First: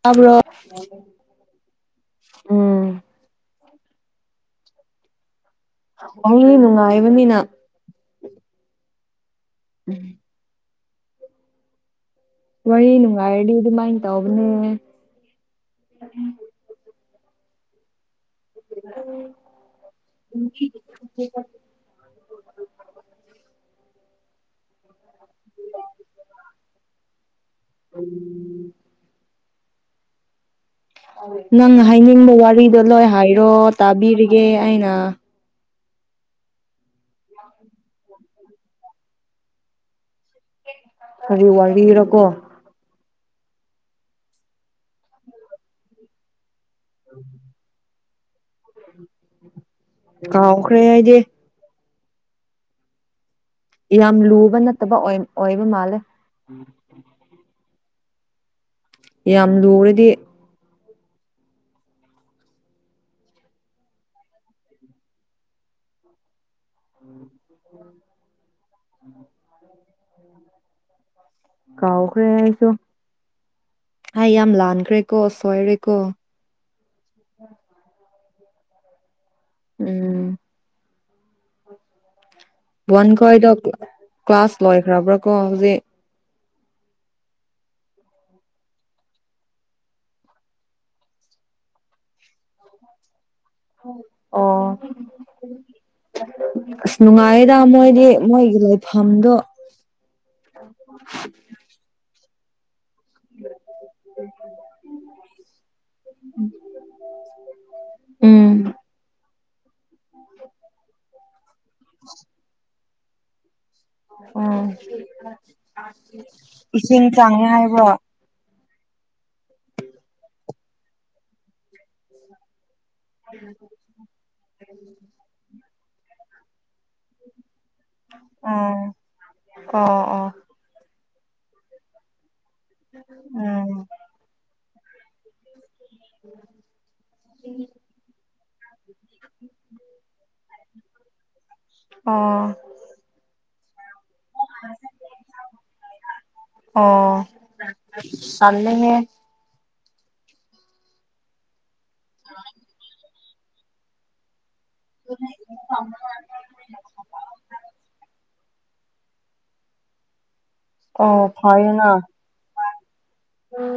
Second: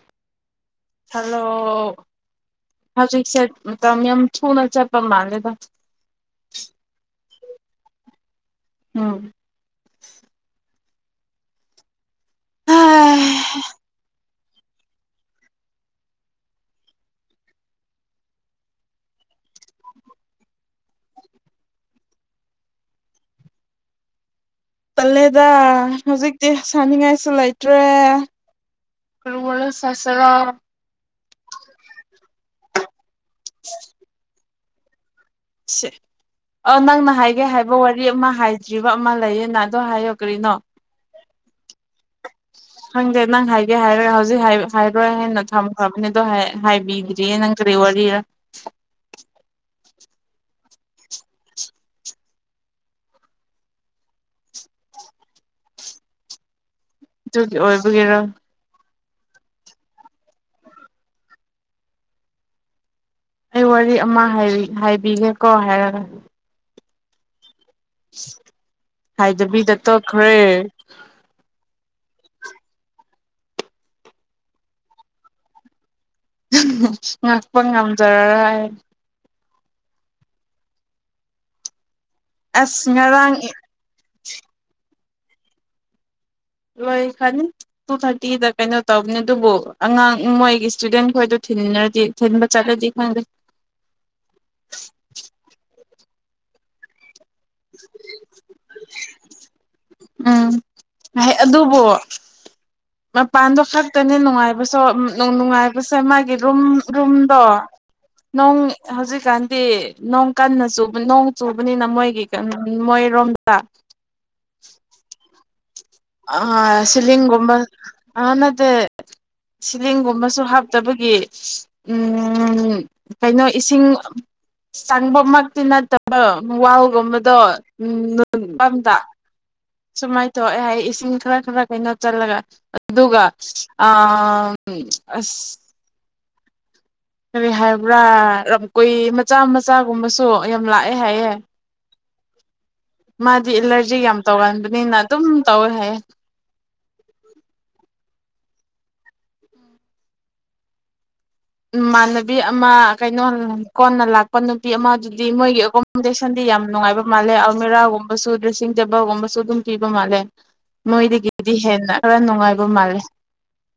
ꯇꯥꯕꯔꯣ ꯍꯜꯂꯣ ꯎꯝ꯫ ꯍꯧꯖꯤꯛꯁꯦ ꯃꯇꯝ ꯌꯥꯝ ꯊꯨꯅ ꯆꯠꯄ ꯃꯥꯜꯂꯦꯗ꯫ ꯋꯥꯔꯤ ꯅꯨꯡꯉꯥꯏꯕꯅꯤꯅ꯫ ꯎꯝ꯫ ꯎꯝ꯫ ꯋꯥꯔꯤ ꯅꯨꯪꯉꯥꯏꯔꯗꯤ ꯑꯗꯨꯝꯃꯥꯏ ꯑꯗꯨꯝ ꯇꯧꯕ꯫ ꯑꯗꯨꯅꯦ꯫ ꯑꯥꯥ꯫ ꯄꯜꯂꯦꯗ ꯍꯧꯖꯤꯛꯇꯤ ꯁꯅꯤꯡꯉꯥꯏꯁꯨ ꯂꯩꯇ꯭ꯔꯦ ꯁ ꯁꯔꯤꯀꯥ ꯅꯪ ꯍꯥꯏꯅꯤꯡꯕ ꯋꯥꯔꯤꯗꯣ ꯂꯣꯏ ꯍꯥꯏ ꯣ ꯇꯥꯕꯤꯔꯒꯦ ꯑꯩꯅ ꯁꯦ ꯑ ꯅꯪꯅ ꯍꯥꯏꯒꯦ ꯍꯥꯏꯕ ꯋꯥꯔꯤ ꯑꯃ ꯍꯥꯏꯗ꯭ꯔꯤꯕ ꯑꯃ ꯂꯩꯌꯦꯅ ꯑꯗꯣ ꯍꯥꯏꯌꯣ ꯀꯔꯤꯅꯣ ꯍꯥꯏꯔꯤ ꯋꯥꯔꯤꯔꯀꯣ ꯈꯪꯗꯦ ꯅꯪ ꯍꯥꯏꯒꯦ ꯍꯥꯏꯔ ꯍꯧꯖꯤꯛ ꯍꯥꯏꯔꯣꯏ ꯍꯥꯏꯅ ꯊꯝꯈ꯭ꯔꯕꯅꯤ ꯑꯗꯣ ꯍꯥꯏ ꯍꯥꯏꯕꯤꯗ꯭ꯔꯤ ꯌꯦ ꯅꯪ ꯀꯔꯤ ꯋꯥꯔꯤꯔꯥ [unintelligible] ꯀꯥꯎꯈ꯭ꯔꯦ ꯍꯥꯏꯗꯤ ꯌꯥꯝ ꯂꯨꯕ ꯅꯠꯇꯕ ꯑꯣꯏꯕ ꯃꯥꯜꯂꯦ ꯑꯣꯏꯕꯒꯦꯔꯥ ꯌꯥꯝ ꯂꯨꯔꯗꯤ ꯑꯩ ꯋꯥꯔꯤ ꯑꯃ ꯍꯥꯏꯕꯤꯒꯦꯀꯣ ꯍꯥꯏꯔꯒ ꯎ ꯍꯥꯏꯗ꯭ꯔꯕꯤꯗ ꯆꯠ ꯈ꯭ꯔꯦ ꯀꯥꯎꯈ꯭ꯔꯦ ꯑꯩꯁꯨ ꯍꯥꯏ ꯌꯥꯝ ꯂꯥꯟꯈ꯭ꯔꯦꯀꯣ ꯁꯣꯏꯔꯦꯀꯣ ꯃꯥ ꯄꯪꯉꯝ ꯇꯔꯥ ꯎꯝ ꯑꯁ ꯋꯣꯟ ꯉꯔꯥꯡ ꯈꯣꯏꯗꯣ ꯀ꯭ꯂꯥꯁ ꯂꯣꯏ ꯈ꯭ꯔꯕ꯭ꯔꯥ ꯀꯣ ꯍꯧꯖꯤꯛ ꯂꯣꯏ ꯈ꯭ꯔꯅꯤ ꯇꯨ ꯊꯥꯔꯇꯤꯗ ꯀꯩꯅꯣ ꯇꯧꯕꯅꯤ ꯑꯗꯨꯕꯨ ꯑꯉꯥꯡ ꯃꯣꯏꯒꯤ ꯁ꯭ꯇꯨꯗꯦꯟ ꯈꯣꯏꯗꯣ ꯊꯤꯟꯗꯤ ꯊꯤꯟꯕ ꯆꯠꯂꯗꯤ ꯈꯪꯗꯦ ꯑꯣ ꯅꯨꯉꯥꯏ ꯍꯥꯏꯗ ꯃꯣꯏꯗꯤ ꯃꯣꯏꯒꯤ ꯂꯩꯐꯝꯗꯣ ꯎꯝ ꯑꯗꯨꯕꯨ ꯃꯄꯥꯟꯗꯣ ꯈꯛꯇꯅꯤ ꯅꯨꯡꯉꯥꯏꯕꯁꯨ ꯅꯨꯡꯉꯥꯏꯕꯁꯦ ꯃꯥꯒꯤ ꯔꯨꯝ ꯔꯨꯝꯗꯣ ꯎꯝ ꯅꯣꯡ ꯍꯧꯖꯤꯛꯀꯥꯟꯗꯤ ꯅꯣꯡ ꯀꯟꯅ ꯆꯨꯕ ꯅꯣꯡ ꯆꯨꯕꯅꯤꯅ ꯃꯣꯏꯒꯤ ꯃꯣꯏ ꯔꯣꯝ ꯑ ꯑ ꯁꯤꯂꯤꯡꯒꯨꯝꯕ ꯍꯥꯏꯕ꯭ꯔꯣ ꯑ ꯅꯠꯇꯦ ꯁꯤꯂꯤꯡꯒꯨꯝꯕꯁꯨ ꯍꯥꯞ ꯇꯕꯒꯤ ꯎꯝ ꯀꯩꯅꯣ ꯏꯁꯤꯡ ꯆꯪꯕꯃꯛꯇꯤ ꯅꯠꯇꯕ ꯋꯥꯜꯒꯨꯝꯕꯗꯣ ꯎꯝ ꯅ ꯎꯝ ꯄꯝꯗ ꯁꯨꯃꯥꯏꯅ ꯑꯣ ꯇꯧ ꯑꯦ ꯑꯩ ꯏꯁꯤꯡ ꯈꯔ ꯈꯔ ꯀꯩꯅꯣ ꯆꯠꯂꯒ ꯑꯗꯨꯒ ꯎꯝ ꯑ ꯎꯝ ꯑꯁ ꯎꯝ ꯀꯔꯤ ꯍꯥꯏꯕ꯭ꯔꯥ ꯔ ꯀꯨꯏ ꯃꯆꯥ ꯃꯆꯥꯒꯨꯝꯕꯁꯨ ꯌꯥꯝ ꯂꯥꯛꯑꯦ ꯍꯥꯏꯌꯦ ꯑꯣ ꯃꯥꯗꯤ ꯑꯂꯔꯖ ꯖꯤꯛ ꯌꯥꯝ ꯇꯧꯒꯟꯕꯅꯤꯅ ꯑꯗꯨꯝ ꯇꯧꯋꯦ ꯍꯥꯏ ꯑꯦ ꯑꯣ ꯇꯜꯂꯦꯍꯦ ꯏꯃꯥꯟꯅꯕꯤ ꯑꯃ ꯀꯩ ꯅꯡ ꯀꯣꯟꯅꯥ ꯂꯥꯛꯄꯥꯅꯤ ꯄꯤ ꯑꯃꯗꯨꯗꯤ ꯃꯣꯏꯒꯤ ꯑꯦꯀꯣꯃꯣꯗꯦꯁꯟꯗꯤ ꯌꯥꯝ ꯅꯨꯡꯉꯥꯏꯕ ꯃꯥꯜꯂꯦ ꯑꯜꯃꯦꯔꯥꯒꯨꯝꯕꯁꯨ ꯗ꯭ꯔꯦꯁꯤꯡ ꯇꯦꯕꯜꯒꯨꯝꯕꯁꯨ ꯑꯗꯨꯝ ꯄꯤꯕ ꯃꯥꯜꯂꯦ ꯑꯣ ꯃꯣꯏꯗꯒꯤꯗꯤ ꯐꯩꯌꯦꯅ ꯍꯦꯟꯅ ꯈꯔ ꯅꯨꯡꯉꯥꯏ ꯨꯗꯨꯝ ꯃꯥꯂꯦ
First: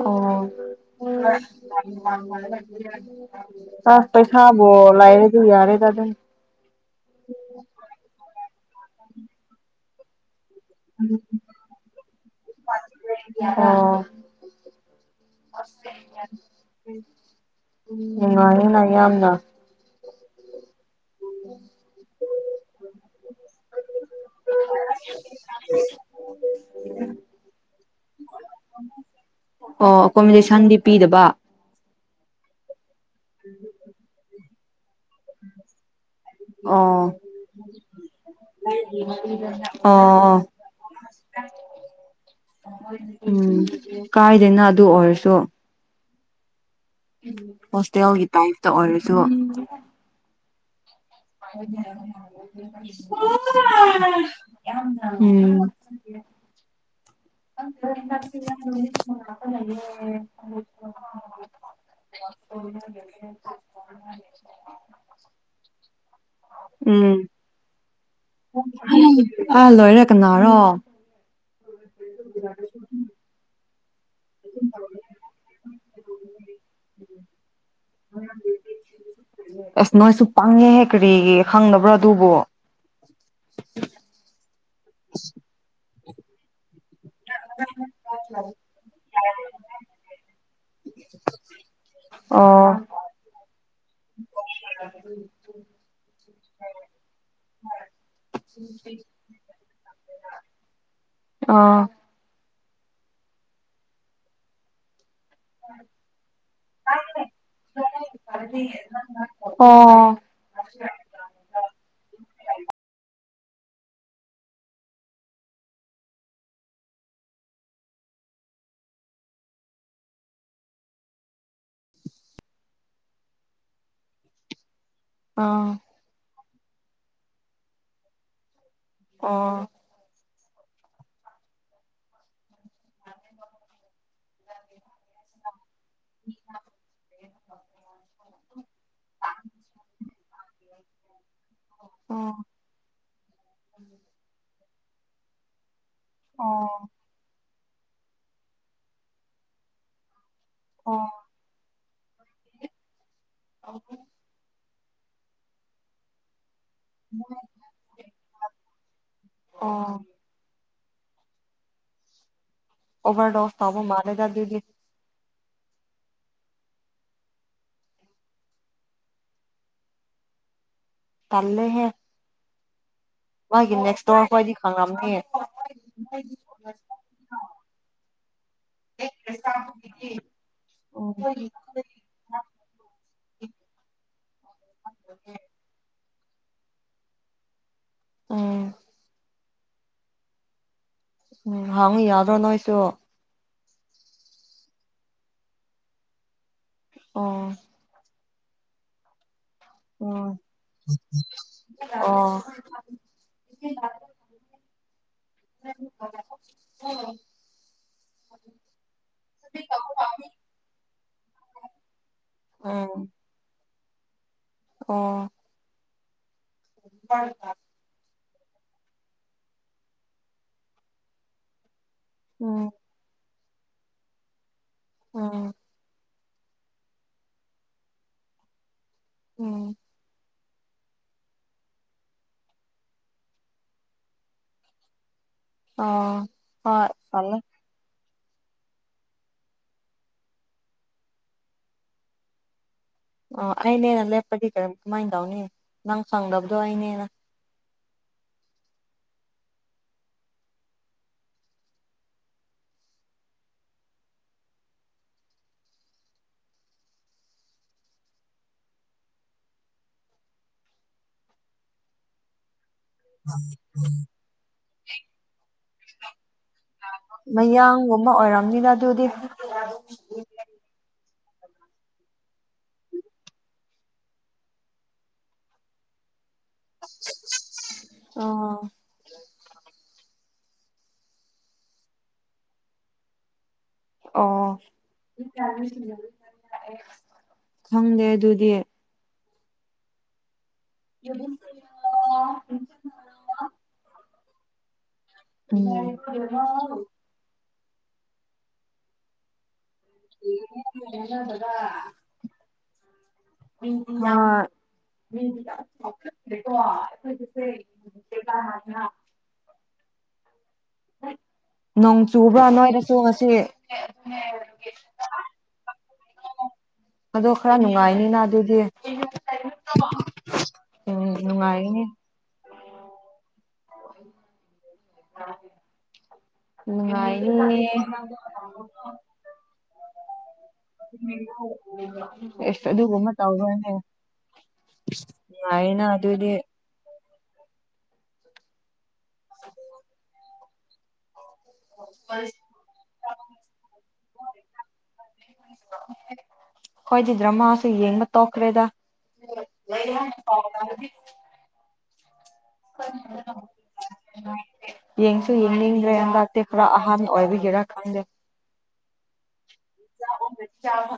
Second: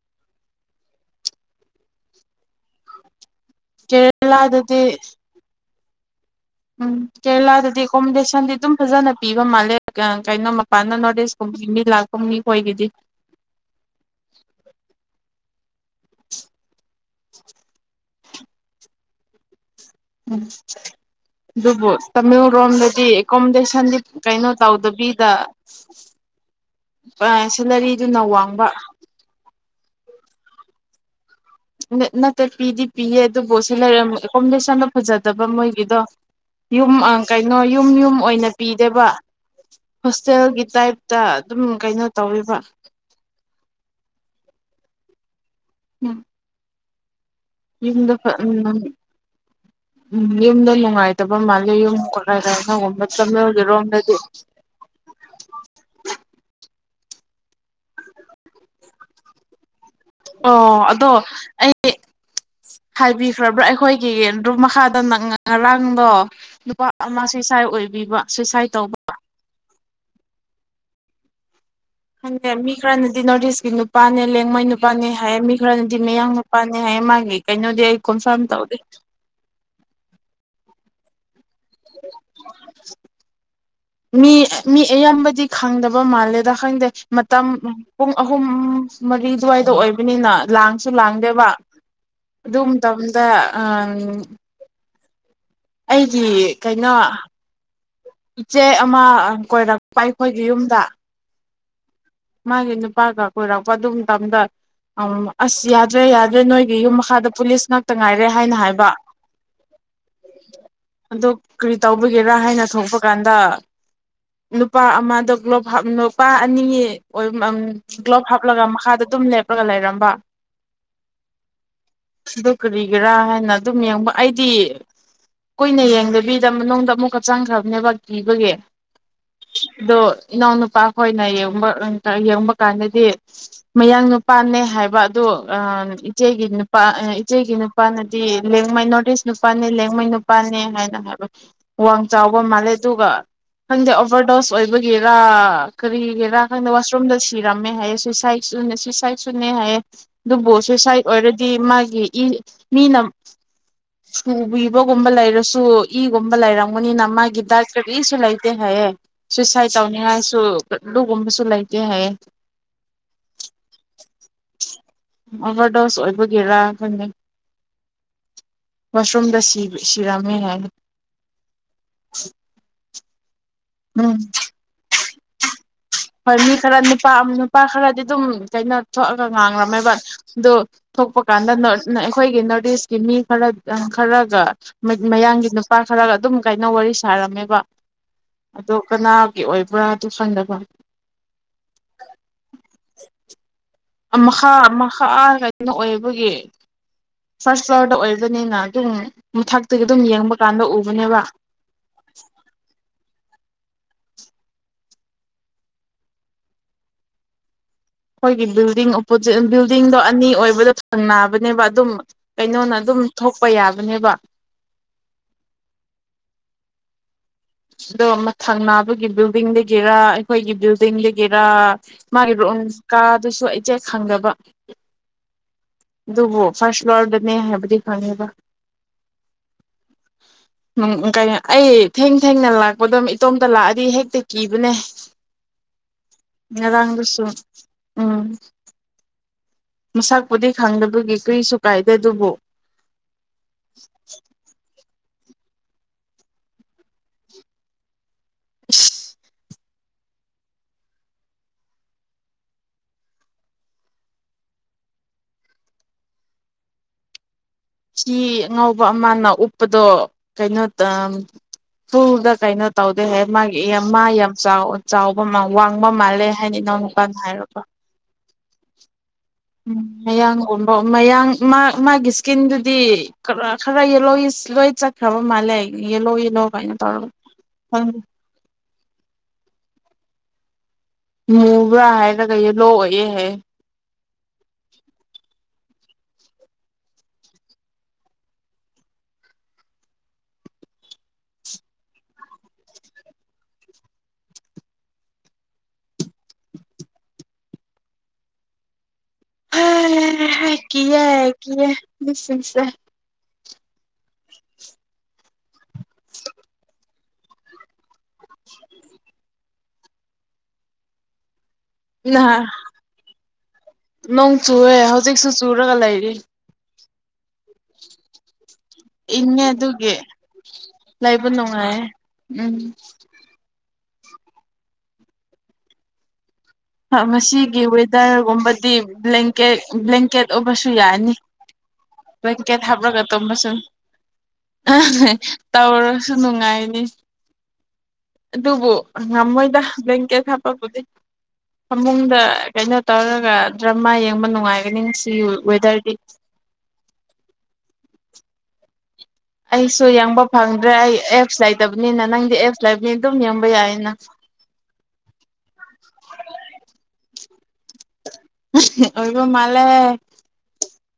ꯑꯣ ꯇꯁꯠ ꯄꯩꯁꯕꯨ ꯀꯦꯔꯦꯂꯥꯗꯗꯤ ꯂꯩꯔ꯭ꯗꯤ ꯌꯥꯔꯦꯗ ꯎ ꯎꯝ ꯀꯦꯔꯂꯥꯗꯗꯤ ꯀꯣꯝꯕꯤꯁꯟꯗꯤ ꯑꯗꯨꯝ ꯐꯖꯅ ꯄꯤꯕ ꯃꯥꯜꯂꯦ ꯀꯩꯅꯣꯃꯥ ꯄꯥꯟꯅ ꯅꯣꯇ ꯏꯁꯀꯨꯝ ꯃꯤ ꯂꯥꯛꯄ ꯃꯤ ꯈꯣꯏꯒꯤꯗꯤ ꯑꯣ ꯅꯨꯡꯉꯥꯏꯅ ꯏꯌꯥꯝꯅ ꯎꯝ ꯑꯗꯨꯕꯨ ꯇꯃꯦꯡꯂꯣꯝꯗꯗꯤ ꯑꯦꯀꯣꯃꯣꯗꯦꯁꯟꯗꯤ ꯀꯩꯅꯣ ꯇꯧꯗꯕꯤꯗ ꯁꯦꯂꯔꯤꯗꯨꯅ ꯋꯥꯡꯕ ꯑꯣ ꯑꯣꯀꯣꯃꯦꯁꯟꯗꯤ ꯄꯤꯗꯕ ꯅꯠꯇꯦ ꯄꯤꯗꯤ ꯄꯤꯌꯦ ꯑꯗꯨꯕꯨ ꯁꯦꯂꯥꯔꯝ ꯑꯦꯀꯣꯃꯣꯂꯦꯁ ꯆꯥꯅꯝ ꯐꯖꯗꯕ ꯃꯣꯏꯒꯤꯗꯣ ꯌꯨꯝ ꯑꯣ ꯀꯩꯅꯣ ꯌꯨꯝ ꯌꯨꯝ ꯑꯣꯏꯅ ꯄꯤꯗꯦꯕ ꯑꯣ ꯑꯣ ꯍꯣꯁꯇꯦꯜꯒꯤ ꯇꯥꯏꯞꯇ ꯑꯗꯨꯝ ꯀꯩꯅꯣ ꯇꯧꯋꯦꯕ ꯀꯥꯏꯗꯅ ꯑꯗꯨ ꯑꯣꯏꯔꯁꯨ ꯎꯝ ꯌꯨꯝꯗ ꯍꯣꯁꯇꯦꯜꯒꯤ ꯇꯥꯏꯞꯇ ꯑꯣꯏꯔꯁꯨ ꯎꯝ ꯌꯨꯝꯗ ꯅꯨꯡꯉꯥꯏꯇꯕ ꯃꯥꯜꯂꯦ ꯌꯨꯝ ꯀꯩꯅꯣꯒꯨꯝꯕ ꯆꯠꯃꯦꯜꯒꯤꯔꯣꯝꯗꯗꯤ ꯎꯝ [inaudible] ꯑꯣ ꯑꯗꯣ ꯑꯩ ꯍꯥꯏꯕꯤꯈ꯭ꯔꯕ꯭ꯔꯥ ꯑꯩꯈꯣꯏꯒꯤ ꯑꯗꯨꯝ ꯃꯈꯥꯗ ꯅꯪ ꯉꯔꯥꯡꯗꯣ ꯅꯨꯨꯄꯥ ꯎꯝ ꯑꯃꯁꯤ ꯁꯥꯏ ꯑꯣꯏ ꯑꯥ ꯂꯣꯏꯔ ꯀꯅꯥꯔꯣ ꯈꯪꯇꯦ ꯃꯤ ꯈꯔ ꯅꯗꯤ ꯅꯣꯔꯠ꯭ ꯏꯁꯀꯤ ꯅꯨꯞ ꯅꯨꯄꯥꯅꯦ ꯂꯦꯡꯃꯣꯏ ꯅꯨꯄꯥꯅꯦ ꯍꯥꯏꯌꯦ ꯃꯤ ꯈꯔꯅꯗꯤ ꯃꯌꯥꯡ ꯅꯨꯄꯥꯅꯦ ꯍꯥꯏꯌꯦ ꯃꯥꯒꯤ ꯀꯩꯅꯣꯗꯤ ꯑꯩ ꯀꯣꯟꯐꯥꯔꯝ ꯇꯧꯗꯦ ꯑꯁ ꯅꯣꯏꯁꯨ ꯄꯪꯉꯦꯍꯦ ꯀꯔꯤꯒꯤ ꯈꯪꯗꯕ꯭ꯔꯥ ꯑꯗꯨꯕꯨ ꯃꯤ ꯃꯤ ꯑꯌꯥꯝꯕꯗꯤ ꯈꯥꯡꯗꯕ ꯃꯥꯜꯂꯦꯗ ꯈꯪꯗꯦ ꯃꯇꯝ ꯄꯨꯡ ꯑꯍꯨꯝ ꯃꯔꯤ ꯑꯗꯨꯋꯥꯏꯗ ꯑꯣꯏꯕꯅꯤꯅ ꯂꯥꯡꯁꯨ ꯂꯥꯡꯗꯦꯕ ꯑꯗꯨ ꯑꯣ ꯃꯇꯝꯗ ꯑꯥ ꯎꯝ ꯑꯩꯒꯤ ꯀꯩꯅꯣ ꯏꯆꯦ ꯑꯃ ꯀꯣꯏꯔꯛ ꯂꯄꯥ ꯑꯩꯈꯣꯏꯒꯤ ꯌꯨꯝꯗ ꯑꯥ ꯃꯥꯒꯤ ꯅꯨꯄꯥꯒ ꯀꯣꯏꯔꯛꯄ ꯑꯗꯨ ꯃꯇꯝꯗ ꯑꯁ ꯌꯥꯗ꯭ꯔꯦ ꯌꯥꯗ꯭ꯔꯦ ꯅꯣꯏꯒꯤ ꯌꯨꯝ ꯃꯈꯥꯗ ꯄꯨꯂꯤꯁ ꯉꯥꯛꯇ ꯉꯥꯏꯔꯦ ꯍꯥꯏꯅ ꯍꯥꯏꯕ ꯑꯗꯨ ꯀꯔꯤ ꯇꯧꯕꯤꯒꯦꯔꯥ ꯍꯥꯏꯅ ꯊꯣꯛꯄ ꯀꯥꯟꯗ ꯅꯨꯨꯄꯥ ꯑꯃꯗ ꯒ꯭ꯂꯣꯞ ꯍꯥꯞ ꯅꯨꯄꯥ ꯑꯅꯤ ꯒ꯭ꯂꯣꯞ ꯍꯥꯞꯂꯒ ꯃꯈꯥꯗ ꯑꯗꯨꯝ ꯂꯦꯞꯂꯒ ꯂꯩꯔꯝꯕ ꯑꯗꯨ ꯀꯔꯤꯒꯤꯔꯥ ꯍꯥꯏꯅ ꯑꯗꯨꯝ ꯌꯦꯡꯕ ꯑꯩꯗꯤ ꯀꯨꯏꯅ ꯌꯦꯡꯗꯕꯤ ꯁꯤꯗ ꯃꯅꯨꯡꯗ ꯑꯃꯨꯛꯀꯛ ꯆꯪꯈ꯭ꯔꯕꯅꯦꯕ ꯀꯤꯕꯒꯤꯦ ꯗꯣ ꯏꯅꯥꯎ ꯅꯨꯄꯥ ꯈꯣꯏꯅ ꯌꯦꯡꯕ ꯌꯦꯡꯕ ꯀꯥꯟꯗꯗꯤ ꯃꯌꯥꯡ ꯅꯨꯄꯥꯅꯦ ꯍꯥꯏꯕ ꯑꯗꯨ ꯏꯆꯦꯒꯤ ꯅꯨꯄꯥ ꯏꯆꯦꯒꯤ ꯅꯨꯄꯥꯅꯗꯤ ꯂꯦꯡꯃꯩ ꯅꯣꯔꯠ ꯏꯁ ꯅꯨꯄꯥꯅꯦ ꯂꯦꯡꯃꯩ ꯅꯨꯄꯥꯅꯦ ꯍꯥꯏꯅ ꯍꯥꯏꯕ ꯋꯥꯡ ꯆꯥꯎꯕ ꯃꯥꯜꯂꯦ ꯑꯗꯨꯒ ꯈꯪꯗꯦ ꯑꯣꯚꯔꯗꯣꯁ ꯑꯣꯏꯕꯒꯤꯔꯥ ꯀꯔꯤꯒꯤꯔꯥ ꯈꯪꯗꯦ ꯁꯤꯔꯝꯃꯦ ꯍꯥꯏꯌꯦ ꯁꯨꯏꯁꯥꯏꯗꯁꯨꯅꯦ ꯁꯨꯏꯁꯥꯏꯗꯁꯨꯅꯦ ꯍꯥꯏꯌꯦ ꯑꯗꯨꯕꯨ ꯁꯨ ꯁꯥꯏꯠ ꯑꯣꯏꯔꯗꯤ ꯃꯥꯒꯤ ꯏ ꯃꯤꯅꯝ ꯁ꯭ꯀꯨꯜꯕꯤ ꯒꯨꯝꯕ ꯂꯩꯔꯁꯨ ꯏꯒꯨꯝꯕ ꯂꯩꯔ ꯈꯣꯡꯕꯅꯤꯅ ꯃꯥꯒꯤ ꯗꯥꯏꯠꯇꯨ ꯀꯔꯤꯁꯨ ꯂꯩꯇꯦ ꯍꯥꯏꯌꯦ ꯁꯨꯏꯁꯥꯏꯠ ꯇꯧꯅꯤꯡꯉꯥꯏꯁꯨ ꯂꯨꯒꯨꯝꯕꯁꯨ ꯂꯩ ꯇꯦ ꯍꯥꯏꯌꯦ ꯑꯣꯚꯔꯗꯣꯁ ꯇꯕ ꯃꯥꯜꯂꯦꯗ ꯑꯗꯨꯗꯤ ꯑꯕꯔꯗꯣꯁ ꯑꯣꯏꯕꯒꯤꯔ ꯈꯪꯗꯦ ꯋꯥꯁꯔꯨꯝꯗ ꯁꯤꯔꯝꯃꯦ ꯍꯥꯏꯅ꯫ ꯇꯜꯂꯦꯍꯦ꯫ ꯃꯥꯒꯤ ꯎꯝ ꯅꯦꯛꯁꯇꯣꯔ ꯍꯣꯏꯗꯤ ꯈꯪꯉꯝꯅꯦ꯫ ꯍꯣꯏ ꯃꯤ ꯈꯔ ꯅꯨꯄꯥ ꯅꯨꯄꯥ ꯈꯔꯗꯤ ꯑꯗꯨꯝ ꯀꯩꯅꯣ ꯊꯣꯛꯑꯒ ꯉꯥꯡꯔꯝꯃꯦꯕ ꯑꯗꯨ ꯎꯝ ꯊꯣꯛꯄ ꯎꯝ ꯀꯥꯟꯗ ꯑꯩꯈꯣꯏꯒꯤ ꯅꯣꯔꯠ ꯏꯁꯀꯤ ꯃꯤ ꯈꯔ ꯈꯔꯒ ꯃꯌꯥꯡꯒꯤ ꯅꯨꯄꯥ ꯈꯔꯒ꯫ ꯑꯗꯨꯝ ꯀꯥꯏꯅ ꯋꯥꯔꯤ ꯁꯥꯔꯝꯃꯦꯕ꯫ ꯑꯗꯣ ꯀꯅꯥ꯫ ꯒꯤ ꯑꯣꯏꯕ꯭ꯔꯥ ꯑꯗꯨ ꯆꯨꯁꯤꯟꯗꯕ꯫ ꯎꯝ ꯍꯪꯉꯨ ꯌꯥꯗ꯭ꯔꯣ ꯅꯣꯏꯁꯨ꯫ ꯃꯈꯥ ꯃꯈꯥ ꯀꯩꯅꯣ ꯑꯣꯏꯕꯒꯤ꯫ ꯎꯝ ꯐꯥꯔꯁ ꯐ꯭ꯂꯋꯔ ꯑꯣꯏ꯫ ꯅꯅꯒꯦ꯫ ꯃꯊꯛꯇꯒꯤ ꯑꯗꯨꯝ ꯌꯦꯡꯕ ꯀꯥꯟꯗ ꯎꯕꯅꯦꯕ꯫ ꯫ ꯎ ꯎ꯫ ꯑꯩꯈꯣꯏꯒꯤ ꯕꯤꯜꯗꯤꯡ ꯑꯣꯄꯣꯖꯤꯠ ꯕꯤꯜꯗꯤꯡꯗꯣ ꯑꯅꯤ ꯑꯣꯏꯕꯗꯣ ꯊꯪꯅꯕꯅꯦꯕ ꯑꯗꯨꯝ ꯎꯝ ꯀꯩꯅꯣꯅ ꯑꯗꯨꯝ ꯊꯣꯛꯄ ꯌꯥꯕ꯫ ꯃꯕꯅꯦꯕꯥ꯫ ꯑꯣ꯫ ꯍꯣꯏ꯫ ꯑꯗꯣ ꯃꯊꯪ ꯅꯥꯕꯒꯤ ꯕꯤꯜꯗꯤꯡꯗꯒꯤꯔ ꯑꯩꯈꯣꯏꯒꯤ ꯕꯤꯜꯗꯤꯡꯗꯒꯤꯔ꯫ ꯃꯥꯒꯤ ꯔꯨꯝ ꯎꯝ ꯀꯥ ꯑꯗꯨꯁꯨ ꯑꯩ꯫ ꯆꯦꯛ ꯈꯪꯗꯕ꯫ ꯑꯣ꯫ ꯑꯗꯨꯕꯨ ꯐꯥꯔꯁ ꯐ꯭ꯂꯣꯔꯗꯅꯦ ꯍꯥꯏꯕꯗꯤ ꯐꯪꯉꯦꯕ꯫ ꯎꯝ꯫ ꯎꯝ ꯀ ꯑꯩ ꯊꯦꯡ꯫ ꯊꯦꯡꯅ ꯂꯥꯛꯄꯗꯣꯝ ꯏꯇꯣꯝꯇ ꯂꯥꯛꯑꯗꯤ ꯍꯦꯛꯇ ꯀꯤꯕꯅꯦ꯫ ꯑꯣ ꯍꯣꯏ ꯉꯔꯥꯡꯗꯨꯁꯨ꯫ ꯇꯜꯂꯦ ꯎꯝ꯫ ꯃꯁꯛꯄꯨꯗꯤ ꯈꯪꯗꯕꯒꯤ ꯀꯔꯤꯁꯨ ꯀꯥꯏꯗꯦ ꯑꯗꯨꯕꯨ꯫ ꯑꯣ ꯑꯩꯅꯦꯅ ꯂꯦꯞꯄꯗꯤ ꯀꯔꯝ꯫ ꯀꯃꯥꯏꯅ ꯇꯧꯅꯤ ꯅꯪ ꯈꯪꯗꯕꯗꯣ ꯑꯩꯅꯦꯅ꯫ ꯏꯁ꯫ ꯁꯤ ꯑꯉꯥꯎꯕ ꯑꯃꯅ ꯎꯞꯄꯗꯣ ꯀꯩꯅꯣ ꯐꯨꯜꯗ ꯀꯩꯅꯣ꯫ ꯇꯧꯗꯦ ꯍꯥꯏ ꯃꯥꯒꯤ ꯃꯥ ꯌꯥꯝ ꯆꯥꯎꯕ ꯋꯥꯡꯕ ꯃꯥꯜꯂꯦ ꯍꯥꯏꯅ ꯏꯅꯥꯎꯅꯨꯄꯥꯅ ꯍꯥꯏꯔꯕ꯫ ꯃꯌꯥꯡꯒꯨꯝꯕ ꯑꯣꯏꯔꯝꯅꯤꯗ ꯑꯗꯨꯗꯤ ꯎꯝ ꯃꯌꯥꯡꯒꯨꯝꯕ꯫ ꯃꯌꯥꯡ ꯃꯥꯒꯤ ꯏꯁꯀꯤꯟꯗꯨꯗꯤ ꯈꯔ ꯌꯦꯂꯣꯌꯤꯁ ꯂꯣꯏ ꯆꯠꯈ꯭ꯔꯕ ꯃꯥꯜꯂꯦ ꯌꯦꯂꯣ ꯌꯦꯂꯣ꯫ ꯅ ꯇꯧꯔ꯫ ꯑꯥ ꯃꯕꯥ ꯍꯥꯏ ꯂꯒꯩ ꯂꯣꯌꯦ ꯍ꯫ ꯑꯣ꯫ ꯈꯪꯗꯦ ꯑꯗꯨꯗꯤ꯫ ꯫ ꯍꯝ꫰ [inaudible] ꯍꯩ ꯍꯩ ꯀꯤꯌꯦ ꯀꯤꯌꯦ ꯃꯤꯁꯤꯡꯁꯦ꯫ ꯃꯥ꯫ ꯎ꯫ ꯅꯣꯡ ꯆꯨꯕ꯭ꯔꯥ ꯅꯍꯥꯟ ꯅꯣꯏꯗꯁꯨ ꯉꯁꯤ ꯔꯤ꯫ ꯑꯗꯣ ꯈꯔ ꯅꯨꯡꯉꯥꯏꯅꯤꯅ ꯑꯗꯨꯗꯤ꯫ ꯏꯪꯉꯦ ꯑꯗꯨꯒꯤ ꯎꯝ ꯂꯩꯕ ꯅꯨꯡꯉꯥꯏꯒꯅꯤ ꯅꯨꯡꯉꯥꯏꯌꯦ ꯎꯝ꯫ ꯑ꯫ ꯃꯁꯤꯒꯤ ꯋꯦꯗꯔꯒꯨꯝꯕꯗꯤ ꯕ꯭ꯂꯀꯦꯠ ꯕ꯭ꯂꯦꯡꯀꯦꯠ ꯑꯣꯏꯕꯁꯨ ꯌꯥꯅꯤ ꯕ꯭ꯂꯦꯡꯀꯦꯠ ꯑꯦꯁ ꯍꯥꯞꯂꯒ ꯑꯗꯨꯒꯨꯝꯕ ꯇꯨꯝꯕꯁꯨ ꯇꯧꯕ꯭ꯔꯅꯦ ꯅꯨꯡꯉꯥꯏꯌꯦꯅ ꯇꯧꯔꯁꯨ ꯑꯗꯨꯗꯤ ꯅꯨꯡꯉꯥꯏꯅꯤ꯫ ꯑꯗꯨꯕꯨ꯫ ꯉꯝꯃꯣꯏꯗ ꯕꯂ꯭ꯌꯦꯀꯦꯠ ꯍꯞ꯫ ꯕꯨꯗꯤ꯫ ꯐꯃꯨꯡꯗ ꯀꯩꯅꯣ ꯇꯧꯔꯒ ꯗ꯭ꯔꯃꯥ ꯌꯦꯡꯕ ꯅꯨꯡꯉꯥꯏꯒꯅꯤ ꯁꯤ ꯋꯦꯗꯔꯗꯤ꯫ ꯇꯣꯈꯔ꯭ꯦꯗ꯫ ꯑꯩꯁꯨ ꯌꯦꯡꯕ ꯐꯪꯗ꯭ꯔꯦ ꯑꯩ ꯑꯦꯞꯁ ꯂꯩꯇꯕ꯫ ꯂꯩꯇꯥꯕꯥꯅꯤꯅꯥ꯫ [unintelligible] ꯌꯦꯡꯁꯨ ꯌꯦꯡꯅꯤꯡꯗ꯭ꯔꯦ ꯍꯟꯗꯛꯇꯤ ꯈꯔ ꯑꯍꯥꯟꯕ ꯑꯣꯏꯕꯤ꯫ ꯈꯪꯗꯦ꯫ ꯑꯣꯏꯔꯤꯕ ꯃꯥꯜ꯫ ꯂꯦ꯫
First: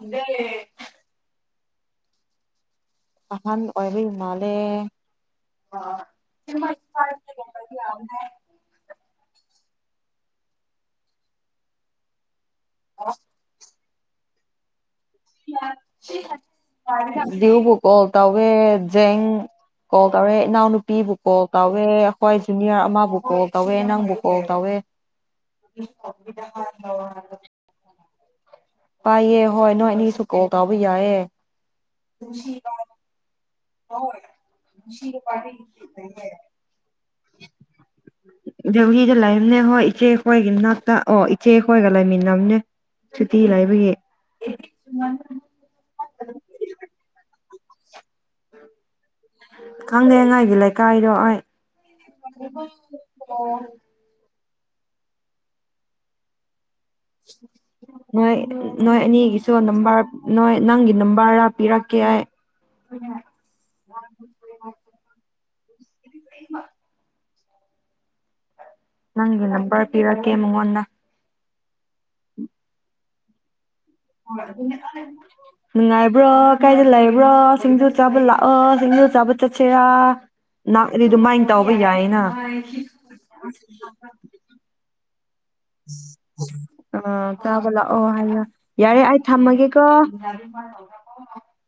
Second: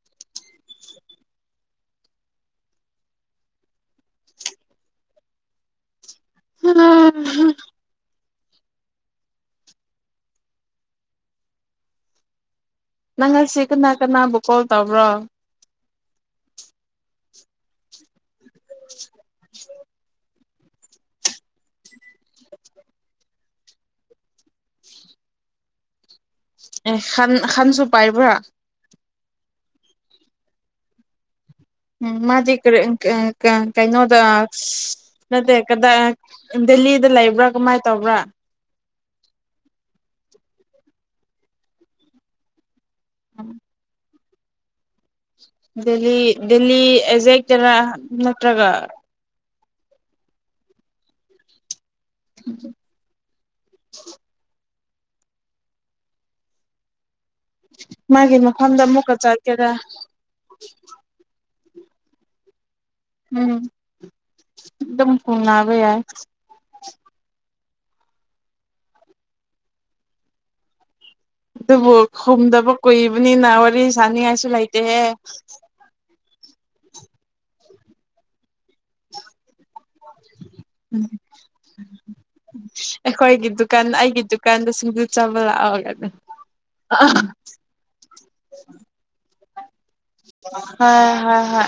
ꯑꯗ꯫ [unintelligible] ꯑꯍꯥꯟꯕꯥ ꯑꯣꯏꯕꯩ ꯃꯥꯜꯂꯦ ꯫ ꯎꯝ꯫ ꯅꯪ ꯉꯁꯤ ꯀꯅ꯫ ꯀꯅꯥꯕꯨ ꯀꯣꯜ ꯇꯧꯕ꯭ꯔꯣ꯫ ꯕꯨ ꯀꯣꯜ ꯇ꯫ ꯖꯦꯡ ꯀꯣꯜ ꯇꯧꯔꯦ꯫ ꯏꯅꯥꯎꯅꯨꯄꯤꯕꯨ ꯀꯣꯜ ꯇꯧꯋꯦ ꯑꯩꯈꯣꯏ ꯖꯨꯅꯤꯌꯔ ꯑꯃꯕꯨ ꯀꯣꯜ ꯇꯧꯋꯦ ꯅꯪꯕꯨ ꯀꯣꯜ ꯇꯧꯋꯦ꯫ ꯑꯦ ꯈꯥꯟ ꯈꯥꯟꯁꯨ ꯄꯥꯏꯕꯔꯥ꯫ ꯄꯥꯏꯌꯦ ꯍꯣꯏ ꯅꯣꯏꯅꯤ꯫ ꯁꯨ ꯀꯣꯜ ꯇꯧꯕ ꯌꯥꯏꯌꯦ꯫ ꯎꯝ ꯃꯥꯗꯤ ꯀꯔꯤ ꯎꯝ ꯀꯌꯥꯝ ꯀꯩꯅꯣꯗ ꯅꯠꯇꯦ ꯀꯗꯥꯏ ꯗꯦꯜꯂꯤꯗ ꯂꯩꯕ꯭ꯔꯥ ꯀꯃꯥꯏꯅ ꯇꯧꯕ꯭ꯔꯥ ꯖꯩꯎꯂꯤꯗ ꯂꯩꯔꯝꯅꯦ ꯍꯣꯏ ꯏꯆꯦꯈꯣꯏꯒꯤ ꯅꯥꯛꯇ ꯑꯣ ꯏꯆꯦ ꯍꯣꯏꯒ ꯂꯩꯃꯤꯟꯅꯝꯅꯦ ꯁꯨꯇꯤ ꯂꯩꯕꯒꯤ [unintelligible] ꯗꯦꯜꯂꯤ ꯗꯦꯜꯂꯤ ꯑꯦꯖꯦꯛ ꯔ ꯅꯠꯇ꯭ꯔꯒ ꯈꯪꯗꯦꯉꯥꯏꯒꯤ ꯂꯩꯀꯥꯏꯗꯣ ꯑꯩ [unintelligible] ꯅꯣꯏ ꯃꯥꯒꯤ ꯃꯐꯝꯗ ꯅꯣꯏ ꯑꯃꯨꯛꯀ ꯑꯅꯤꯒꯤꯁꯨ ꯆꯠꯀꯦꯔꯥ ꯅꯝꯕꯔ ꯅꯣꯏ ꯅꯪꯒꯤ ꯅꯝꯕꯔ ꯄꯤꯔꯛꯀꯦ ꯍꯥꯏ ꯎꯝ ꯑꯗꯨꯝ ꯎꯟꯅꯕ ꯌꯥꯏ [unintelligible] ꯅꯪꯒꯤ ꯅꯝꯕꯔ ꯄꯤꯔꯛꯀꯦ ꯃꯉꯣꯟꯗ ꯑꯗꯨꯕꯨ ꯈꯨꯝꯗꯕ ꯀꯨꯏꯕꯅꯤꯅ ꯋꯥꯔꯤ ꯁꯅꯤꯉꯥꯏꯁꯨ ꯂꯩꯇꯦꯍꯦ ꯕ꯭ꯔꯣ ꯀꯥꯏꯗ ꯂꯩꯕ꯭ꯔꯣ ꯁꯤꯡꯖꯨ ꯆꯥꯕ ꯂꯥꯛꯑꯣ ꯁꯤꯡꯖꯨ ꯆꯥꯕ ꯆꯠꯁꯦ ꯌꯥ ꯅꯥꯛꯔꯤꯗꯨꯃꯥꯏ ꯇꯧꯕ ꯌꯥꯏꯅ ꯑꯩꯈꯣꯏꯒꯤ ꯗꯨꯀꯥꯟ ꯑꯩꯒꯤ ꯗꯨꯀꯥꯟꯗ ꯁꯤꯡꯖꯨ ꯆꯥꯕ ꯂꯥꯛꯑꯣ ꯍꯣꯏ ꯑ ꯆꯥꯕ ꯂꯥꯛꯑꯣ ꯍꯥꯏꯕ ꯌꯥꯔꯦ ꯊꯝꯃꯒꯦꯀꯣ ꯍ ꯍ ꯍ